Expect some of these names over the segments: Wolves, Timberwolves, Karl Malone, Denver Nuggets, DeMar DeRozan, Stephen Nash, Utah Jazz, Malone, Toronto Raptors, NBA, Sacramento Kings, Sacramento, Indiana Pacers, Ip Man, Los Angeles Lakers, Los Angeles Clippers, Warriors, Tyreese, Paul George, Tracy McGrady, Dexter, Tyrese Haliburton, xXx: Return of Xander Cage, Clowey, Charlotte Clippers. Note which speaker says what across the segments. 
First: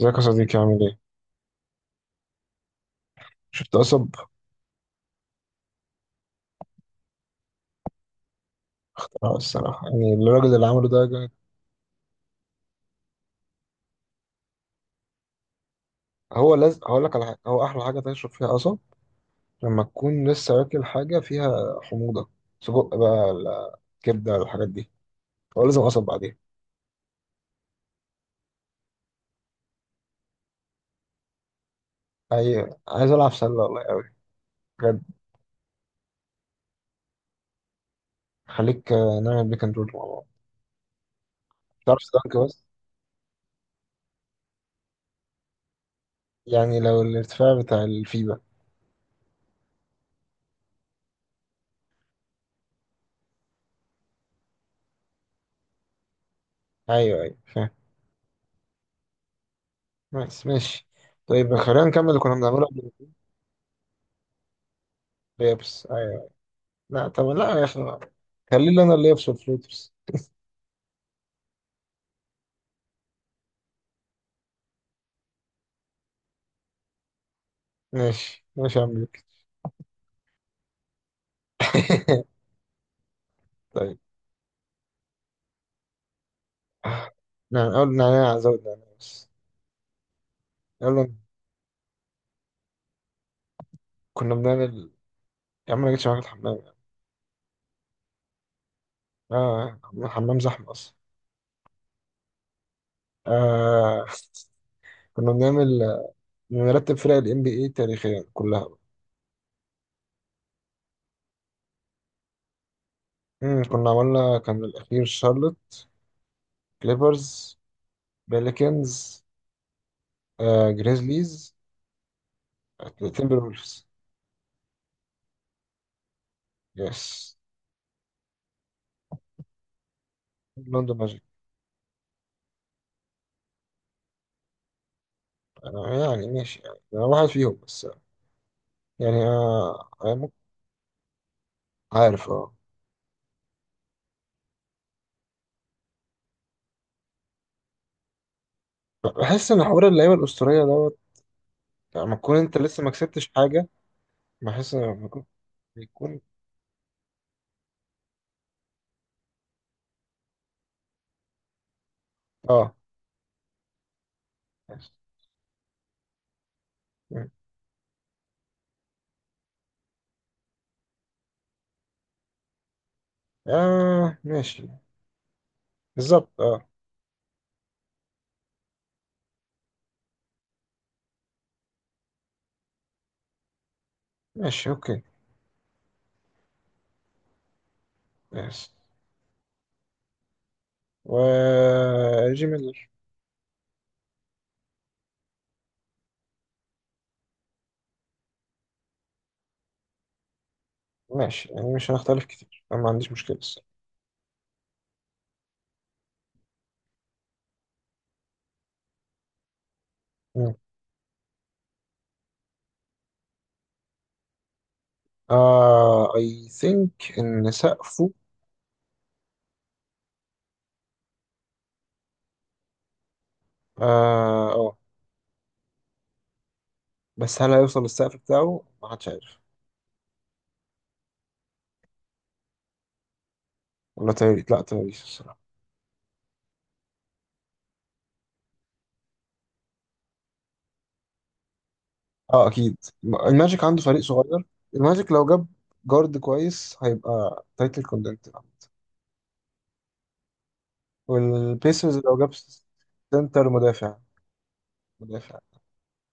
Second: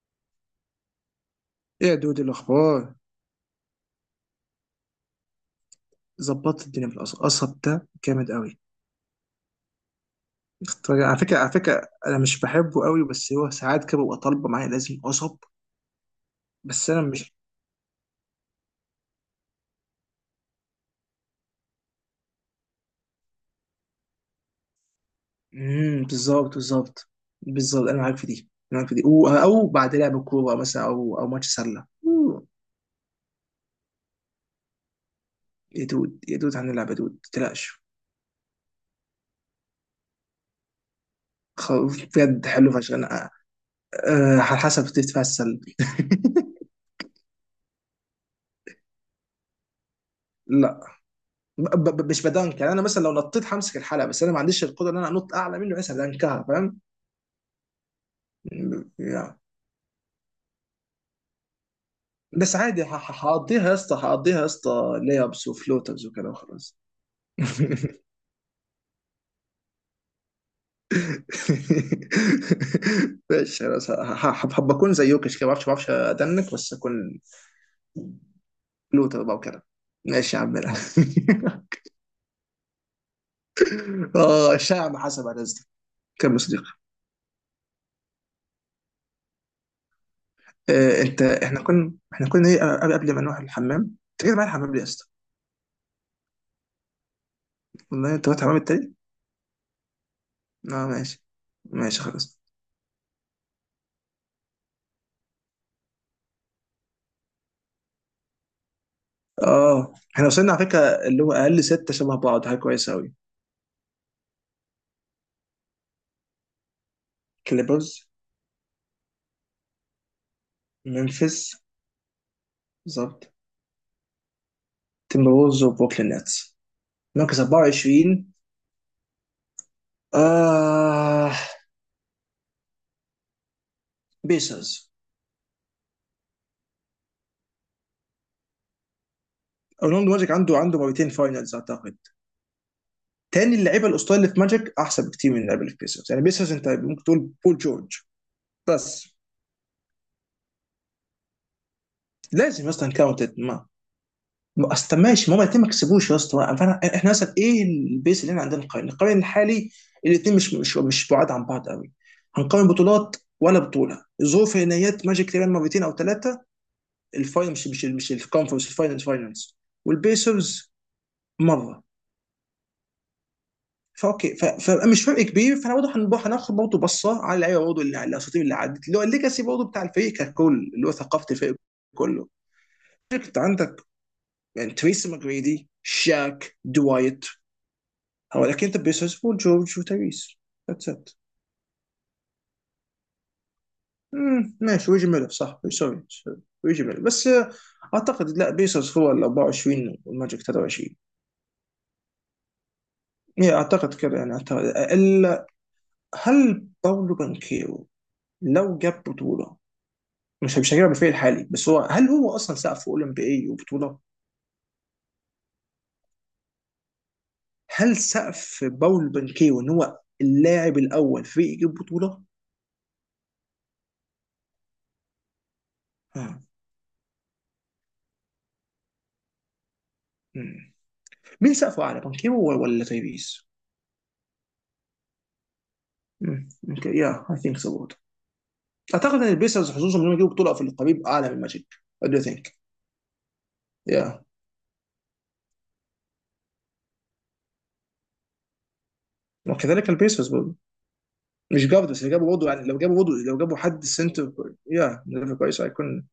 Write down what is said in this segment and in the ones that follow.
Speaker 1: ازيك يا صديقي عامل ايه؟
Speaker 2: ايه يا دود، الاخبار؟
Speaker 1: شفت قصب؟
Speaker 2: ظبطت الدنيا في القصب ده جامد قوي.
Speaker 1: اه الصراحة يعني الراجل اللي عمله
Speaker 2: طيب،
Speaker 1: ده
Speaker 2: على
Speaker 1: جامد.
Speaker 2: فكره على فكره انا مش بحبه قوي، بس هو ساعات كده ببقى طالبه معايا، لازم قصب.
Speaker 1: هو لازم
Speaker 2: بس انا
Speaker 1: هقول لك على
Speaker 2: مش.
Speaker 1: حاجة، هو أحلى حاجة تشرب فيها قصب لما تكون لسه واكل حاجة فيها حموضة، سجق بقى ولا كبدة ولا الحاجات دي، هو لازم قصب بعدين.
Speaker 2: بالظبط، بالظبط، بالظبط. انا معاك في دي أو بعد لعب كوره مثلا، او ماتش سله.
Speaker 1: أي عايز ألعب سلة والله أوي، بجد.
Speaker 2: يا دود يا دود، هنلعب. يا دود ما تقلقش.
Speaker 1: خليك آه، نعمل بيك اند رول مع بعض،
Speaker 2: خ-
Speaker 1: تعرف سلانك
Speaker 2: بجد
Speaker 1: بس.
Speaker 2: حلو فشخ. انا على حسب تدفع السله.
Speaker 1: يعني لو الارتفاع بتاع الفيبا،
Speaker 2: لا، مش بدنك، يعني انا مثلا لو نطيت همسك الحلقه، بس انا ما عنديش القدره ان انا انط اعلى منه، بس هدنكها، فاهم؟
Speaker 1: أيوه أيوه فاهم.
Speaker 2: يا.
Speaker 1: بس ماشي. طيب خلينا نكمل اللي كنا
Speaker 2: بس
Speaker 1: بنعمله
Speaker 2: عادي،
Speaker 1: قبل.
Speaker 2: هقضيها يا اسطى ليابس
Speaker 1: اليابس
Speaker 2: وفلوترز
Speaker 1: أيوه.
Speaker 2: وكده، وخلاص.
Speaker 1: لا طب لا يا أخي، خليني أنا اللي يابس والفلوترز.
Speaker 2: ماشي خلاص، هبقى اكون زي يوكش كده، ما اعرفش ادنك، بس اكون
Speaker 1: ماشي ماشي يا عم
Speaker 2: فلوتر
Speaker 1: بيك.
Speaker 2: بقى وكده. ماشي يا عم. لا.
Speaker 1: طيب،
Speaker 2: اه، الشاعر ما حسب على رزقك. كمل يا صديقي.
Speaker 1: نعم أول نعناع، زود نعناع بس. يلا،
Speaker 2: انت، احنا كنا ايه قبل ما نروح الحمام؟ انت
Speaker 1: كنا
Speaker 2: كده معايا الحمام ليه يا
Speaker 1: بنعمل،
Speaker 2: اسطى؟
Speaker 1: يا عم أنا جيتش معاك الحمام يعني.
Speaker 2: والله انت رحت الحمام التاني.
Speaker 1: آه الحمام زحمة
Speaker 2: اه،
Speaker 1: أصلا.
Speaker 2: ماشي. ماشي خلاص.
Speaker 1: آه، كنا بنعمل، بنرتب فرق ال NBA تاريخيا كلها بقى.
Speaker 2: اه، احنا وصلنا على فكره. اللي هو اقل سته شبه بعض، حاجه كويسه قوي.
Speaker 1: كنا عملنا، كان الأخير شارلوت، كليبرز،
Speaker 2: كليبرز.
Speaker 1: بيليكنز، آه جريزليز،
Speaker 2: ممفيس. بالظبط.
Speaker 1: تيمبر وولفز،
Speaker 2: تيمبروز وبروكلين نتس.
Speaker 1: يس،
Speaker 2: مركز 24.
Speaker 1: لندن ماجيك.
Speaker 2: آه، بيسرز.
Speaker 1: أنا يعني ماشي، يعني أنا واحد فيهم بس، يعني آه
Speaker 2: اورلاندو
Speaker 1: أنا
Speaker 2: ماجيك
Speaker 1: ممكن-
Speaker 2: عنده مرتين فاينلز، اعتقد.
Speaker 1: عارف اه.
Speaker 2: تاني، اللعيبه الاسطوريه اللي في ماجيك احسن بكتير من اللعيبه اللي في بيسرز. يعني بيسرز انت ممكن تقول بول جورج. بس،
Speaker 1: بحس ان حوار اللعيبه الاسطوريه دوت لما تكون انت
Speaker 2: لازم
Speaker 1: لسه ما
Speaker 2: اصلا
Speaker 1: كسبتش
Speaker 2: كاونتد.
Speaker 1: حاجه، بحس إن
Speaker 2: اصل، طب
Speaker 1: لما يكون-
Speaker 2: ماشي، ما هما الاثنين ما كسبوش يا
Speaker 1: بيكون،
Speaker 2: اسطى، احنا مثلا ايه البيس اللي احنا عندنا، نقارن الحالي. الاثنين مش بعاد عن بعض قوي. هنقارن
Speaker 1: اه.
Speaker 2: بطولات ولا بطوله ظروف؟
Speaker 1: يس.
Speaker 2: نهائيات ماجيك تقريبا مرتين او ثلاثه،
Speaker 1: مم.
Speaker 2: الفاينل، مش الكونفرنس، الفاينلز فاينلز. والبيسرز مره.
Speaker 1: اه
Speaker 2: فاوكي ف-
Speaker 1: ماشي.
Speaker 2: فمش فرق كبير، فاحنا برضه
Speaker 1: بالظبط
Speaker 2: هناخد
Speaker 1: اه.
Speaker 2: برضه بصه على اللعيبه، برضه اللي على الاساطير اللي عدت، اللي هو الليجاسي برضه بتاع الفريق ككل، اللي هو ثقافه الفريق كله. انت عندك
Speaker 1: ماشي
Speaker 2: يعني
Speaker 1: اوكي.
Speaker 2: تريسي ماجريدي، شاك، دوايت. هو
Speaker 1: يس،
Speaker 2: لكن انت بيسوس وجورج وتايريس. ذاتس ات.
Speaker 1: و جي ميلر.
Speaker 2: مم، ماشي. ويجي ميلر، صح، سوري، سوري. ويجي ميلر بس. اعتقد لا، بيسوس هو ال 24 والماجيك 23،
Speaker 1: ماشي يعني مش هنختلف كتير، انا ما عنديش مشكله
Speaker 2: يعني
Speaker 1: بس.
Speaker 2: اعتقد كده. هل باولو بانكيرو لو جاب بطوله، مش هجيبها بالفعل الحالي، بس هو، هل هو اصلا سقف اولمبي بي اي وبطوله؟
Speaker 1: اه اي ثينك ان
Speaker 2: هل
Speaker 1: سقفه.
Speaker 2: سقف باولو بانكيرو ان هو اللاعب الاول في يجيب بطوله؟
Speaker 1: اه اه.
Speaker 2: آه.
Speaker 1: بس هل هيوصل للسقف بتاعه ما حدش عارف.
Speaker 2: مم. مين سقفه اعلى، بانكيرو ولا تايبيس؟
Speaker 1: ولا تايريس، لا تايريس الصراحه.
Speaker 2: يا، اي ثينك سو. اعتقد ان البيسرز حظوظهم انهم يجيبوا بطوله افريقيا بيبقى اعلى من الماجيك. وات دو
Speaker 1: اه
Speaker 2: ثينك؟
Speaker 1: اكيد، الماجيك عنده فريق
Speaker 2: يا.
Speaker 1: صغير. الماجيك لو جاب جارد كويس هيبقى تايتل كوندنت.
Speaker 2: وكذلك البيسرز برضه. مش جارد
Speaker 1: والبيسرز
Speaker 2: بس، لو
Speaker 1: لو
Speaker 2: جابوا
Speaker 1: جاب
Speaker 2: برضه يعني، لو جابوا برضه، لو
Speaker 1: سنتر
Speaker 2: جابوا حد
Speaker 1: مدافع،
Speaker 2: سنتر يا، ليفل
Speaker 1: مدافع.
Speaker 2: كويس هيكون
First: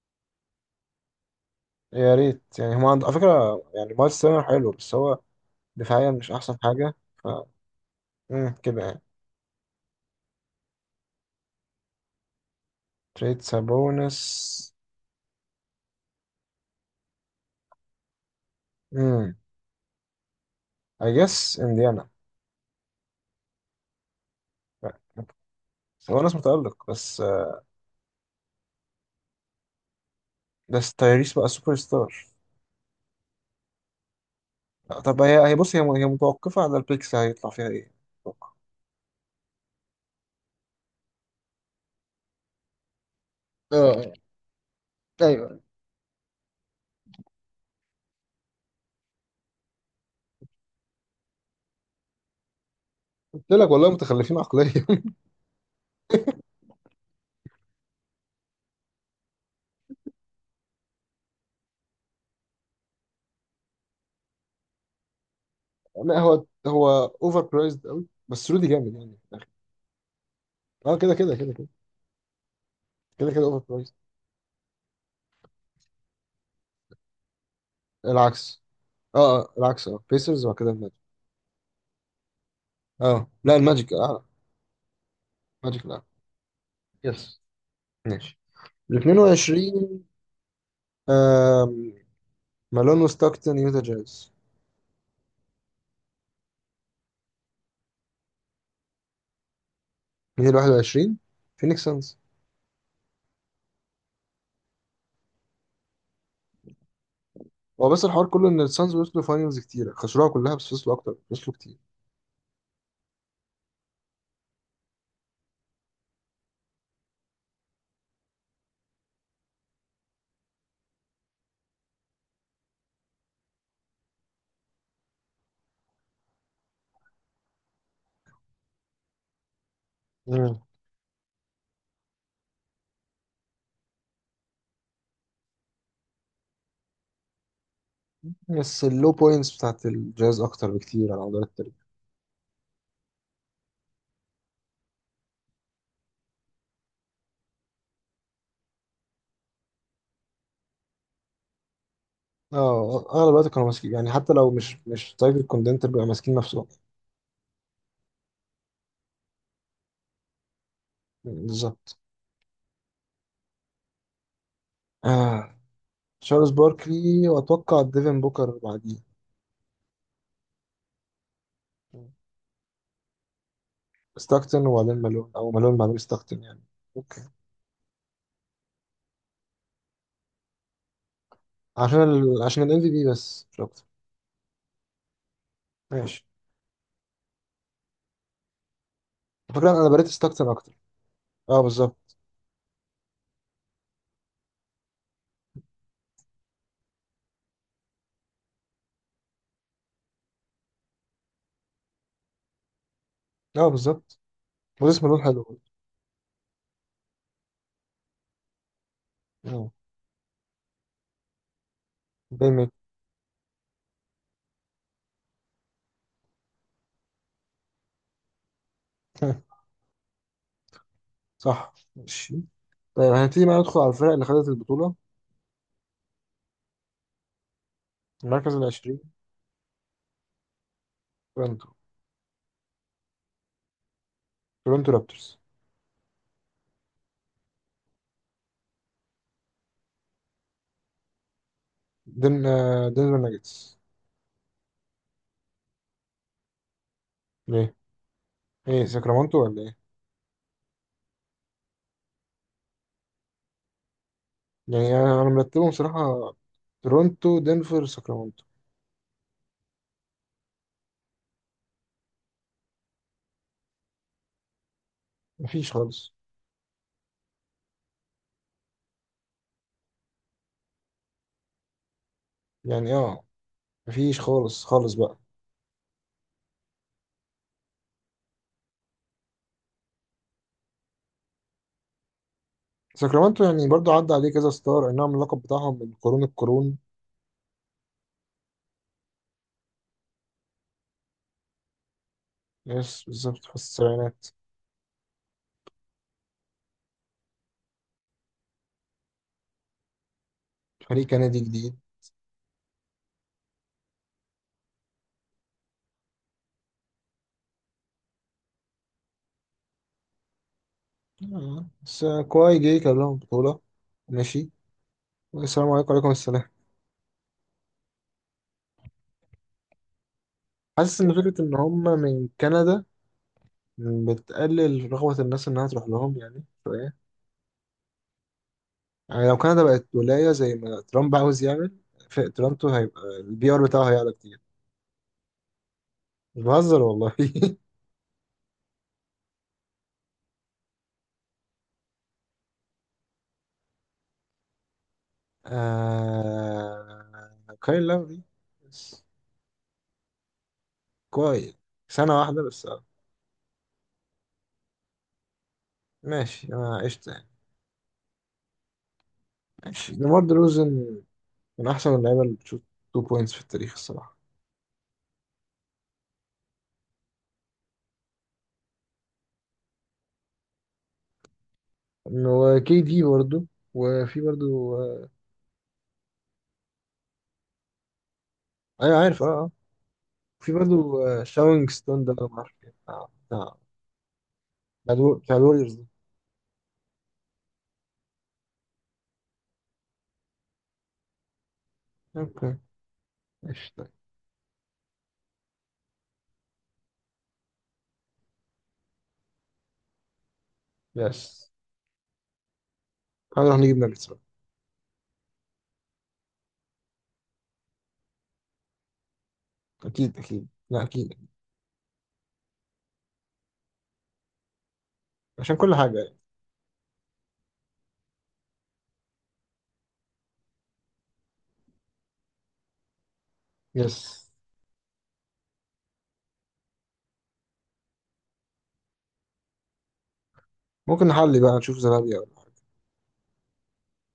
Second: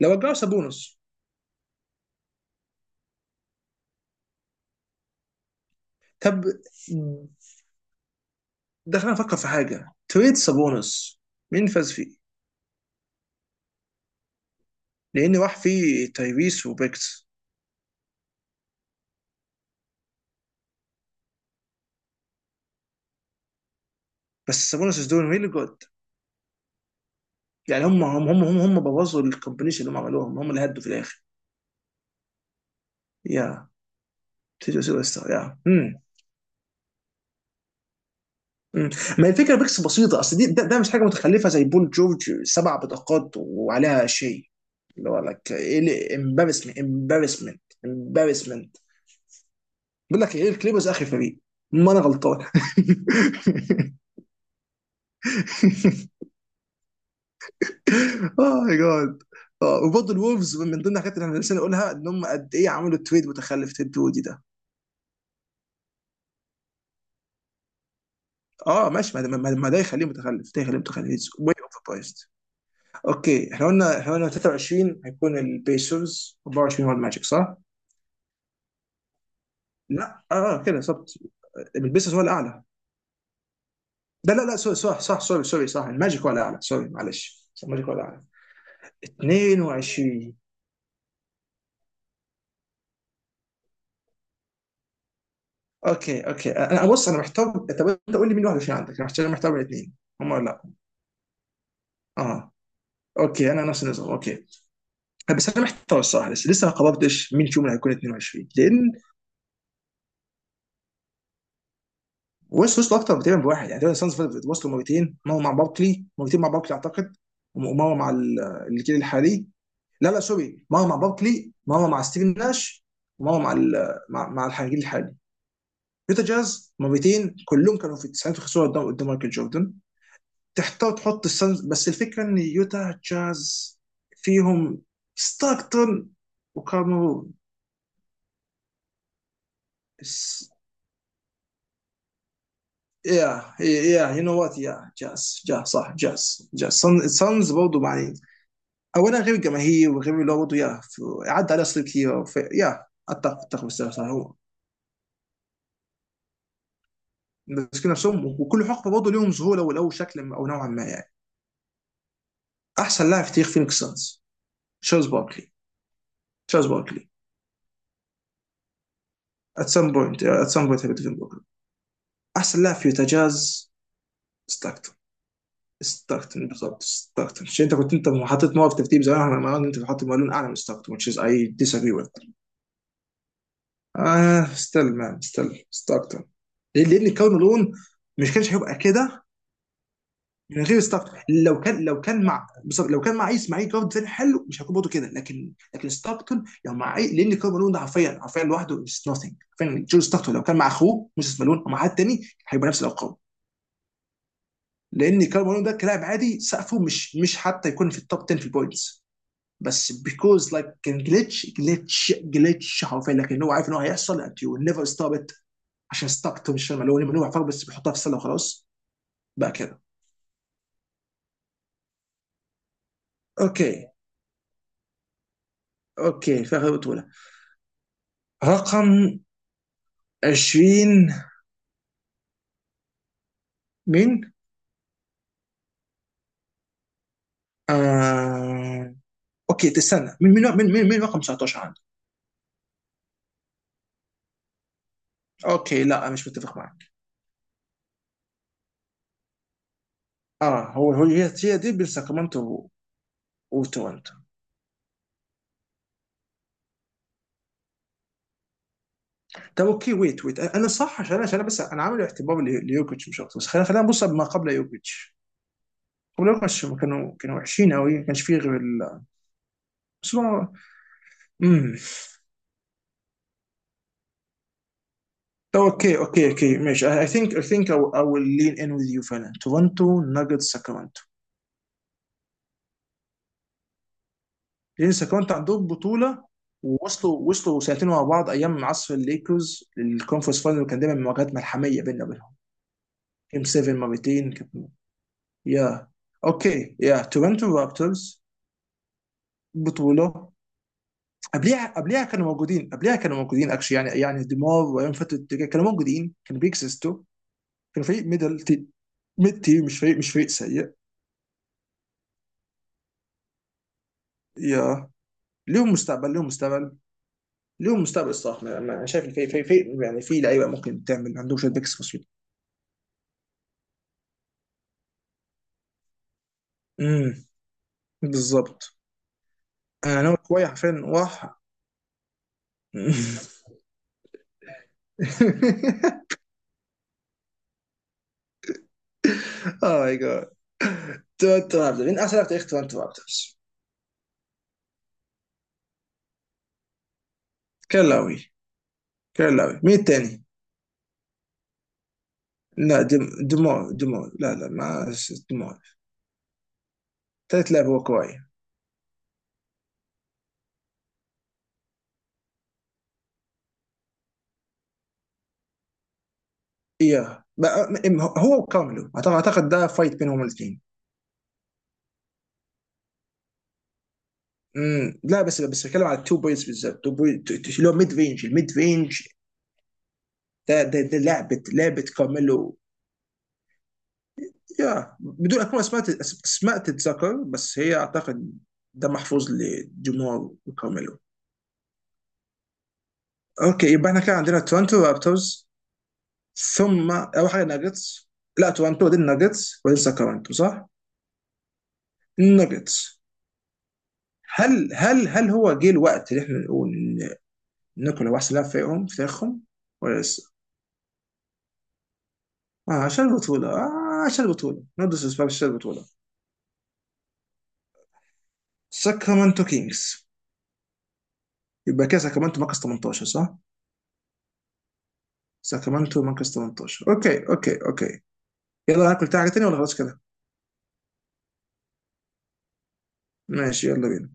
Speaker 2: لو رجعوا سابونس.
Speaker 1: يا ريت يعني، هم عند على فكرة يعني مايلز تيرنر حلو بس هو، دفاعيا مش
Speaker 2: طب،
Speaker 1: أحسن حاجة. ف كده
Speaker 2: ده
Speaker 1: يعني.
Speaker 2: خلينا نفكر في حاجه. تريد سابونس، مين فاز فيه؟
Speaker 1: تريد سابونس،
Speaker 2: لان راح فيه تايريس وبيكس.
Speaker 1: امم، I guess انديانا.
Speaker 2: بس سابونس از دوينج ريلي جود.
Speaker 1: سابونس متألق بس.
Speaker 2: يعني هم بوظوا الكومبينيشن اللي هم عملوهم، هم اللي هدوا في
Speaker 1: بس
Speaker 2: الاخر.
Speaker 1: تايريس بقى سوبر ستار.
Speaker 2: يا. تيجي سوبر
Speaker 1: طب
Speaker 2: ستار.
Speaker 1: هي
Speaker 2: يا.
Speaker 1: بص هي متوقفة على البيكس، هيطلع فيها ايه؟ أتوقع.
Speaker 2: مم. ما الفكره ميكس بسيطه، اصل دي، ده مش حاجه متخلفه زي بول جورج، سبع بطاقات
Speaker 1: اه
Speaker 2: وعليها
Speaker 1: آه.
Speaker 2: شيء، اللي هو لك
Speaker 1: ايوه.
Speaker 2: ايه، امبارسمنت، امبارسمنت، امبارسمنت. بيقول لك ايه الكليبرز اخر فريق. ما انا غلطان.
Speaker 1: قلت لك والله متخلفين عقليا.
Speaker 2: اه، ماي جاد. اه، وبرضه الولفز من ضمن الحاجات اللي احنا لسه نقولها ان هم قد ايه عملوا تريد متخلف، تيد دودي ده.
Speaker 1: لا هو هو اوفر برايزد قوي، بس رودي
Speaker 2: اه،
Speaker 1: جامد يعني
Speaker 2: ماشي. ما
Speaker 1: في
Speaker 2: ده
Speaker 1: الآخر.
Speaker 2: ما ده ما ده يخليه متخلف، ده يخليه
Speaker 1: اه
Speaker 2: متخلف
Speaker 1: كده كده كده
Speaker 2: واي
Speaker 1: كده،
Speaker 2: اوفر برايسد.
Speaker 1: كده كده
Speaker 2: اوكي،
Speaker 1: اوفر
Speaker 2: احنا
Speaker 1: برايزد.
Speaker 2: قلنا احنا قلنا 23 هيكون البيسرز، 24 هو الماجيك، صح؟
Speaker 1: العكس. اه اه العكس، اه
Speaker 2: لا، اه.
Speaker 1: بيسرز وبعد
Speaker 2: آه،
Speaker 1: كده
Speaker 2: كده
Speaker 1: الماجيك.
Speaker 2: بالظبط. البيسرز هو الاعلى.
Speaker 1: اه لا الماجيك اعلى،
Speaker 2: لا، لا، لا، سوري، صح، صح، سوري، سوري،
Speaker 1: الماجيك
Speaker 2: صح،
Speaker 1: الاعلى.
Speaker 2: الماجيك هو الاعلى. سوري،
Speaker 1: يس.
Speaker 2: معلش، صح، الماجيك هو الاعلى.
Speaker 1: ماشي. ال 22.
Speaker 2: 22.
Speaker 1: آم، مالون وستاكتون، يوتا جاز.
Speaker 2: اوكي، اوكي، انا بص، انا محتار. طب انت قول لي مين 21 عندك، عشان انا محتار، محتار بين الاثنين. هم ولا
Speaker 1: مين ال
Speaker 2: لا؟
Speaker 1: 21؟ فينيكس سانز.
Speaker 2: اه، اوكي، انا نفس النظام، اوكي. بس انا محتار الصراحه، لسه ما قررتش مين فيهم اللي
Speaker 1: هو
Speaker 2: هيكون
Speaker 1: بس الحوار كله
Speaker 2: 22،
Speaker 1: ان
Speaker 2: لان
Speaker 1: السانز وصلوا فاينلز كتيرة خسروها كلها، بس وصلوا اكتر، وصلوا كتير.
Speaker 2: ويست وصلوا اكتر تقريبا بواحد يعني. تقريبا السانز وصلوا مرتين، مره مع باركلي، مرتين مع باركلي اعتقد، ومره مع ال- الجيل الحالي. لا، لا، سوري، مره مع باركلي، مره مع ستيفن ناش، ومره مع ال- مع, مع الجيل الحالي. يوتا جاز مرتين، كلهم كانوا في التسعينات، وخسروا قدام مايكل جوردن.
Speaker 1: مم.
Speaker 2: تحتار تحط السانز، بس الفكره ان يوتا جاز فيهم ستاكتون وكاميرون.
Speaker 1: بس اللو بوينتس بتاعت الجاز
Speaker 2: بس،
Speaker 1: اكتر بكتير على مدار التاريخ.
Speaker 2: يا يو نو وات، يا. جاز صح، جاز، السانز برضه يعني. اولا غير الجماهير، وغير اللي هو برضه، يا، عدى عليه اساطير كتير، يا،
Speaker 1: اه اغلب
Speaker 2: اتفق
Speaker 1: الوقت كانوا
Speaker 2: اتفق بس
Speaker 1: ماسكين،
Speaker 2: بس
Speaker 1: يعني حتى
Speaker 2: هو
Speaker 1: لو مش تايب الكوندنتر بيبقى ماسكين نفسهم.
Speaker 2: ماسكين نفسهم، وكل حقبه برضه ليهم ظهور او لو شكل او نوعا ما يعني.
Speaker 1: بالظبط.
Speaker 2: احسن لاعب في تاريخ فينيكس سانز: تشارلز باركلي.
Speaker 1: آه. تشارلز
Speaker 2: تشارلز باركلي،
Speaker 1: باركلي، واتوقع ديفن بوكر بعديه.
Speaker 2: ات سام بوينت باركلي. احسن لاعب في يوتا جاز:
Speaker 1: ستاكتن
Speaker 2: ستاكتون.
Speaker 1: وبعدين مالون، او مالون بعدين ستاكتن
Speaker 2: ستاكتون
Speaker 1: يعني.
Speaker 2: بالضبط،
Speaker 1: اوكي،
Speaker 2: ستاكتون. عشان انت كنت، انت حاطط، موقف ترتيب زمان، انا، ما انت حاطط مالون اعلى من ستاكتون، which is I disagree
Speaker 1: عشان
Speaker 2: with.
Speaker 1: ال... عشان الام في بي، بس مش اكتر.
Speaker 2: اه، ستيل مان، ستيل ستاكتون.
Speaker 1: ماشي.
Speaker 2: لان كونه لون مش كانش هيبقى كده
Speaker 1: على فكره انا بريت ستاكتن
Speaker 2: من
Speaker 1: اكتر.
Speaker 2: غير ستارك.
Speaker 1: اه
Speaker 2: لو كان لو
Speaker 1: بالظبط.
Speaker 2: كان مع، بالظبط لو كان مع اسماعيل جارد تاني حلو، مش هيكون برضه كده. لكن ستاركتون لو مع لان كارل مالون ده حرفيا، حرفيا لوحده از نوثينج. فعلا جو ستاركتون لو كان مع اخوه موسيس مالون او مع حد تاني هيبقى نفس الارقام.
Speaker 1: اه بالظبط. وزيس مالون
Speaker 2: لان
Speaker 1: حلو
Speaker 2: كارل مالون
Speaker 1: برضه.
Speaker 2: ده، كلاعب عادي، سقفه مش حتى يكون في التوب 10 في البوينتس.
Speaker 1: اه
Speaker 2: بس بيكوز لايك كان جلitch
Speaker 1: دايما.
Speaker 2: جلitش حرفيا، لكن هو عارف ان هو هيحصل and you will never stop it. عشان ستاركتون مش مالون. مالون عارفها بس بيحطها في السله وخلاص. بقى كده.
Speaker 1: صح ماشي. طيب هنبتدي بقى ندخل
Speaker 2: اوكي،
Speaker 1: على الفرق اللي خدت البطوله.
Speaker 2: اوكي، فاخر بطوله.
Speaker 1: المركز العشرين،
Speaker 2: رقم 20،
Speaker 1: تورنتو،
Speaker 2: مين؟
Speaker 1: تورنتو رابترز.
Speaker 2: آه. اوكي، تستنى، مين رقم 19 عندك؟
Speaker 1: دن آه، دنفر ناجتس.
Speaker 2: اوكي، لا، مش متفق معك.
Speaker 1: ايه ساكرامنتو ولا ايه؟
Speaker 2: اه، هو هو، هي دي بين ساكرامنتو وتورنتو.
Speaker 1: يعني أنا مرتبهم صراحة، تورونتو، دنفر، ساكرامنتو.
Speaker 2: طب اوكي، ويت، انا صح، عشان أنا، بس انا عامل اعتبار ليوكيتش مش اكتر، بس خلينا نبص ما قبل يوكيتش.
Speaker 1: مفيش خالص.
Speaker 2: قبل يوكيتش هم كانوا وحشين قوي، ما كانش فيه غير ال. بس هو- امم
Speaker 1: يعني اه مفيش خالص خالص بقى.
Speaker 2: طب اوكي، اوكي، اوكي، ماشي. I think I will lean in with you فعلا. تورنتو، ناجتس، ساكرامنتو.
Speaker 1: ساكرامنتو، يعني برضو عدى عليه كذا ستار،
Speaker 2: ينسى
Speaker 1: انهم
Speaker 2: كمان، انت
Speaker 1: اللقب
Speaker 2: عندهم
Speaker 1: بتاعهم من قرون
Speaker 2: بطوله،
Speaker 1: القرون.
Speaker 2: ووصلوا سنتين ورا بعض ايام عصر الليكرز للكونفرنس فاينل، وكان دايما مواجهات ملحميه بيننا وبينهم.
Speaker 1: يس
Speaker 2: جيم
Speaker 1: بالظبط في
Speaker 2: 7
Speaker 1: السبعينات.
Speaker 2: مرتين كانت. يا. اوكي، يا تورنتو رابترز بطوله.
Speaker 1: فريق كندي
Speaker 2: قبليها
Speaker 1: جديد.
Speaker 2: قبليها كانوا موجودين، قبليها كانوا موجودين اكشلي، يعني ديمار وايام فتره كانوا موجودين، كانوا بيكسستوا. كانوا فريق ميدل تي، ميد تي. مش فريق سيء.
Speaker 1: آه. بس كواي جاي كان لهم بطولة. ماشي.
Speaker 2: يا،
Speaker 1: والسلام
Speaker 2: ليهم
Speaker 1: عليكم وعليكم
Speaker 2: مستقبل، ليهم
Speaker 1: السلام.
Speaker 2: مستقبل، ليهم مستقبل الصراحه. انا شايف الفريق، فريق يعني، في لعيبه ممكن
Speaker 1: حاسس ان
Speaker 2: تعمل عندهم
Speaker 1: فكرة
Speaker 2: شويه
Speaker 1: ان
Speaker 2: بيكس
Speaker 1: هم
Speaker 2: بسيطه.
Speaker 1: من كندا بتقلل رغبة الناس انها تروح لهم يعني شوية.
Speaker 2: بالظبط،
Speaker 1: يعني لو كندا بقت
Speaker 2: انا ناوي
Speaker 1: ولاية
Speaker 2: شويه
Speaker 1: زي ما
Speaker 2: حرفيا.
Speaker 1: ترامب عاوز يعمل، في تورنتو هيبقى البي ار بتاعه هيعلى كتير. مش بهزر والله.
Speaker 2: اوه ماي جاد. تورنتو رابترز، مين احسن لاعب في تاريخ تورنتو رابترز؟
Speaker 1: آه... كايل لاوري
Speaker 2: كلاوي.
Speaker 1: بس.
Speaker 2: كلاوي، مين التاني؟
Speaker 1: كويس. سنة واحدة بس
Speaker 2: لا،
Speaker 1: آه.
Speaker 2: دم دمار دمار، لا، لا، ما، دمار.
Speaker 1: ماشي أنا عشت يعني.
Speaker 2: تالت لاعب هو كواي.
Speaker 1: ماشي، ديمار دروزن، من أحسن اللعيبة اللي بتشوط 2 بوينتس في التاريخ الصراحة.
Speaker 2: اياه، هو وكارمelo، اعتقد ده فايت بينهم الاثنين.
Speaker 1: وكي دي برضه. وفي برضه
Speaker 2: امم، لا. بس بتكلم على التو بوينتس بالذات، تو بوينت اللي هو ميد رينج، الميد
Speaker 1: آه، أيوة
Speaker 2: رينج.
Speaker 1: عارف أه أه. في
Speaker 2: ده
Speaker 1: برضه آه،
Speaker 2: لعبه
Speaker 1: شاونج
Speaker 2: لعبه
Speaker 1: ستون، ده أنا
Speaker 2: كارميلو.
Speaker 1: معرفش إيه. بتاع
Speaker 2: يا،
Speaker 1: بتاع
Speaker 2: بدون اكون
Speaker 1: الوريورز ده.
Speaker 2: اسماء تتذكر، بس هي اعتقد. ده محفوظ لجمهور كارميلو.
Speaker 1: أوكي ماشي
Speaker 2: اوكي،
Speaker 1: طيب.
Speaker 2: يبقى احنا كان عندنا تورنتو رابترز، ثم اول حاجه ناجتس. لا، تورنتو دي الناجتس، وبعدين ساكرامنتو، صح؟
Speaker 1: بس
Speaker 2: الناجتس.
Speaker 1: هنروح نجيب ناجتس بقى.
Speaker 2: هل هو جه الوقت اللي احنا نقول ان نيكولا هو احسن لاعب فريقهم في تاريخهم، ولا
Speaker 1: اكيد
Speaker 2: لسه؟
Speaker 1: اكيد، لا اكيد.
Speaker 2: آه، عشان البطوله، نو ديسريسبكت، عشان
Speaker 1: عشان كل
Speaker 2: البطوله.
Speaker 1: حاجه يعني.
Speaker 2: ساكرامنتو كينجز. يبقى كده ساكرامنتو مركز 18، صح؟
Speaker 1: يس.
Speaker 2: ساكرامنتو مركز 18. اوكي، اوكي، اوكي. يلا ناكل حاجه تانية ولا خلاص كده؟
Speaker 1: ممكن نحلي بقى، نشوف زلابيا.
Speaker 2: ماشي، يلا بينا.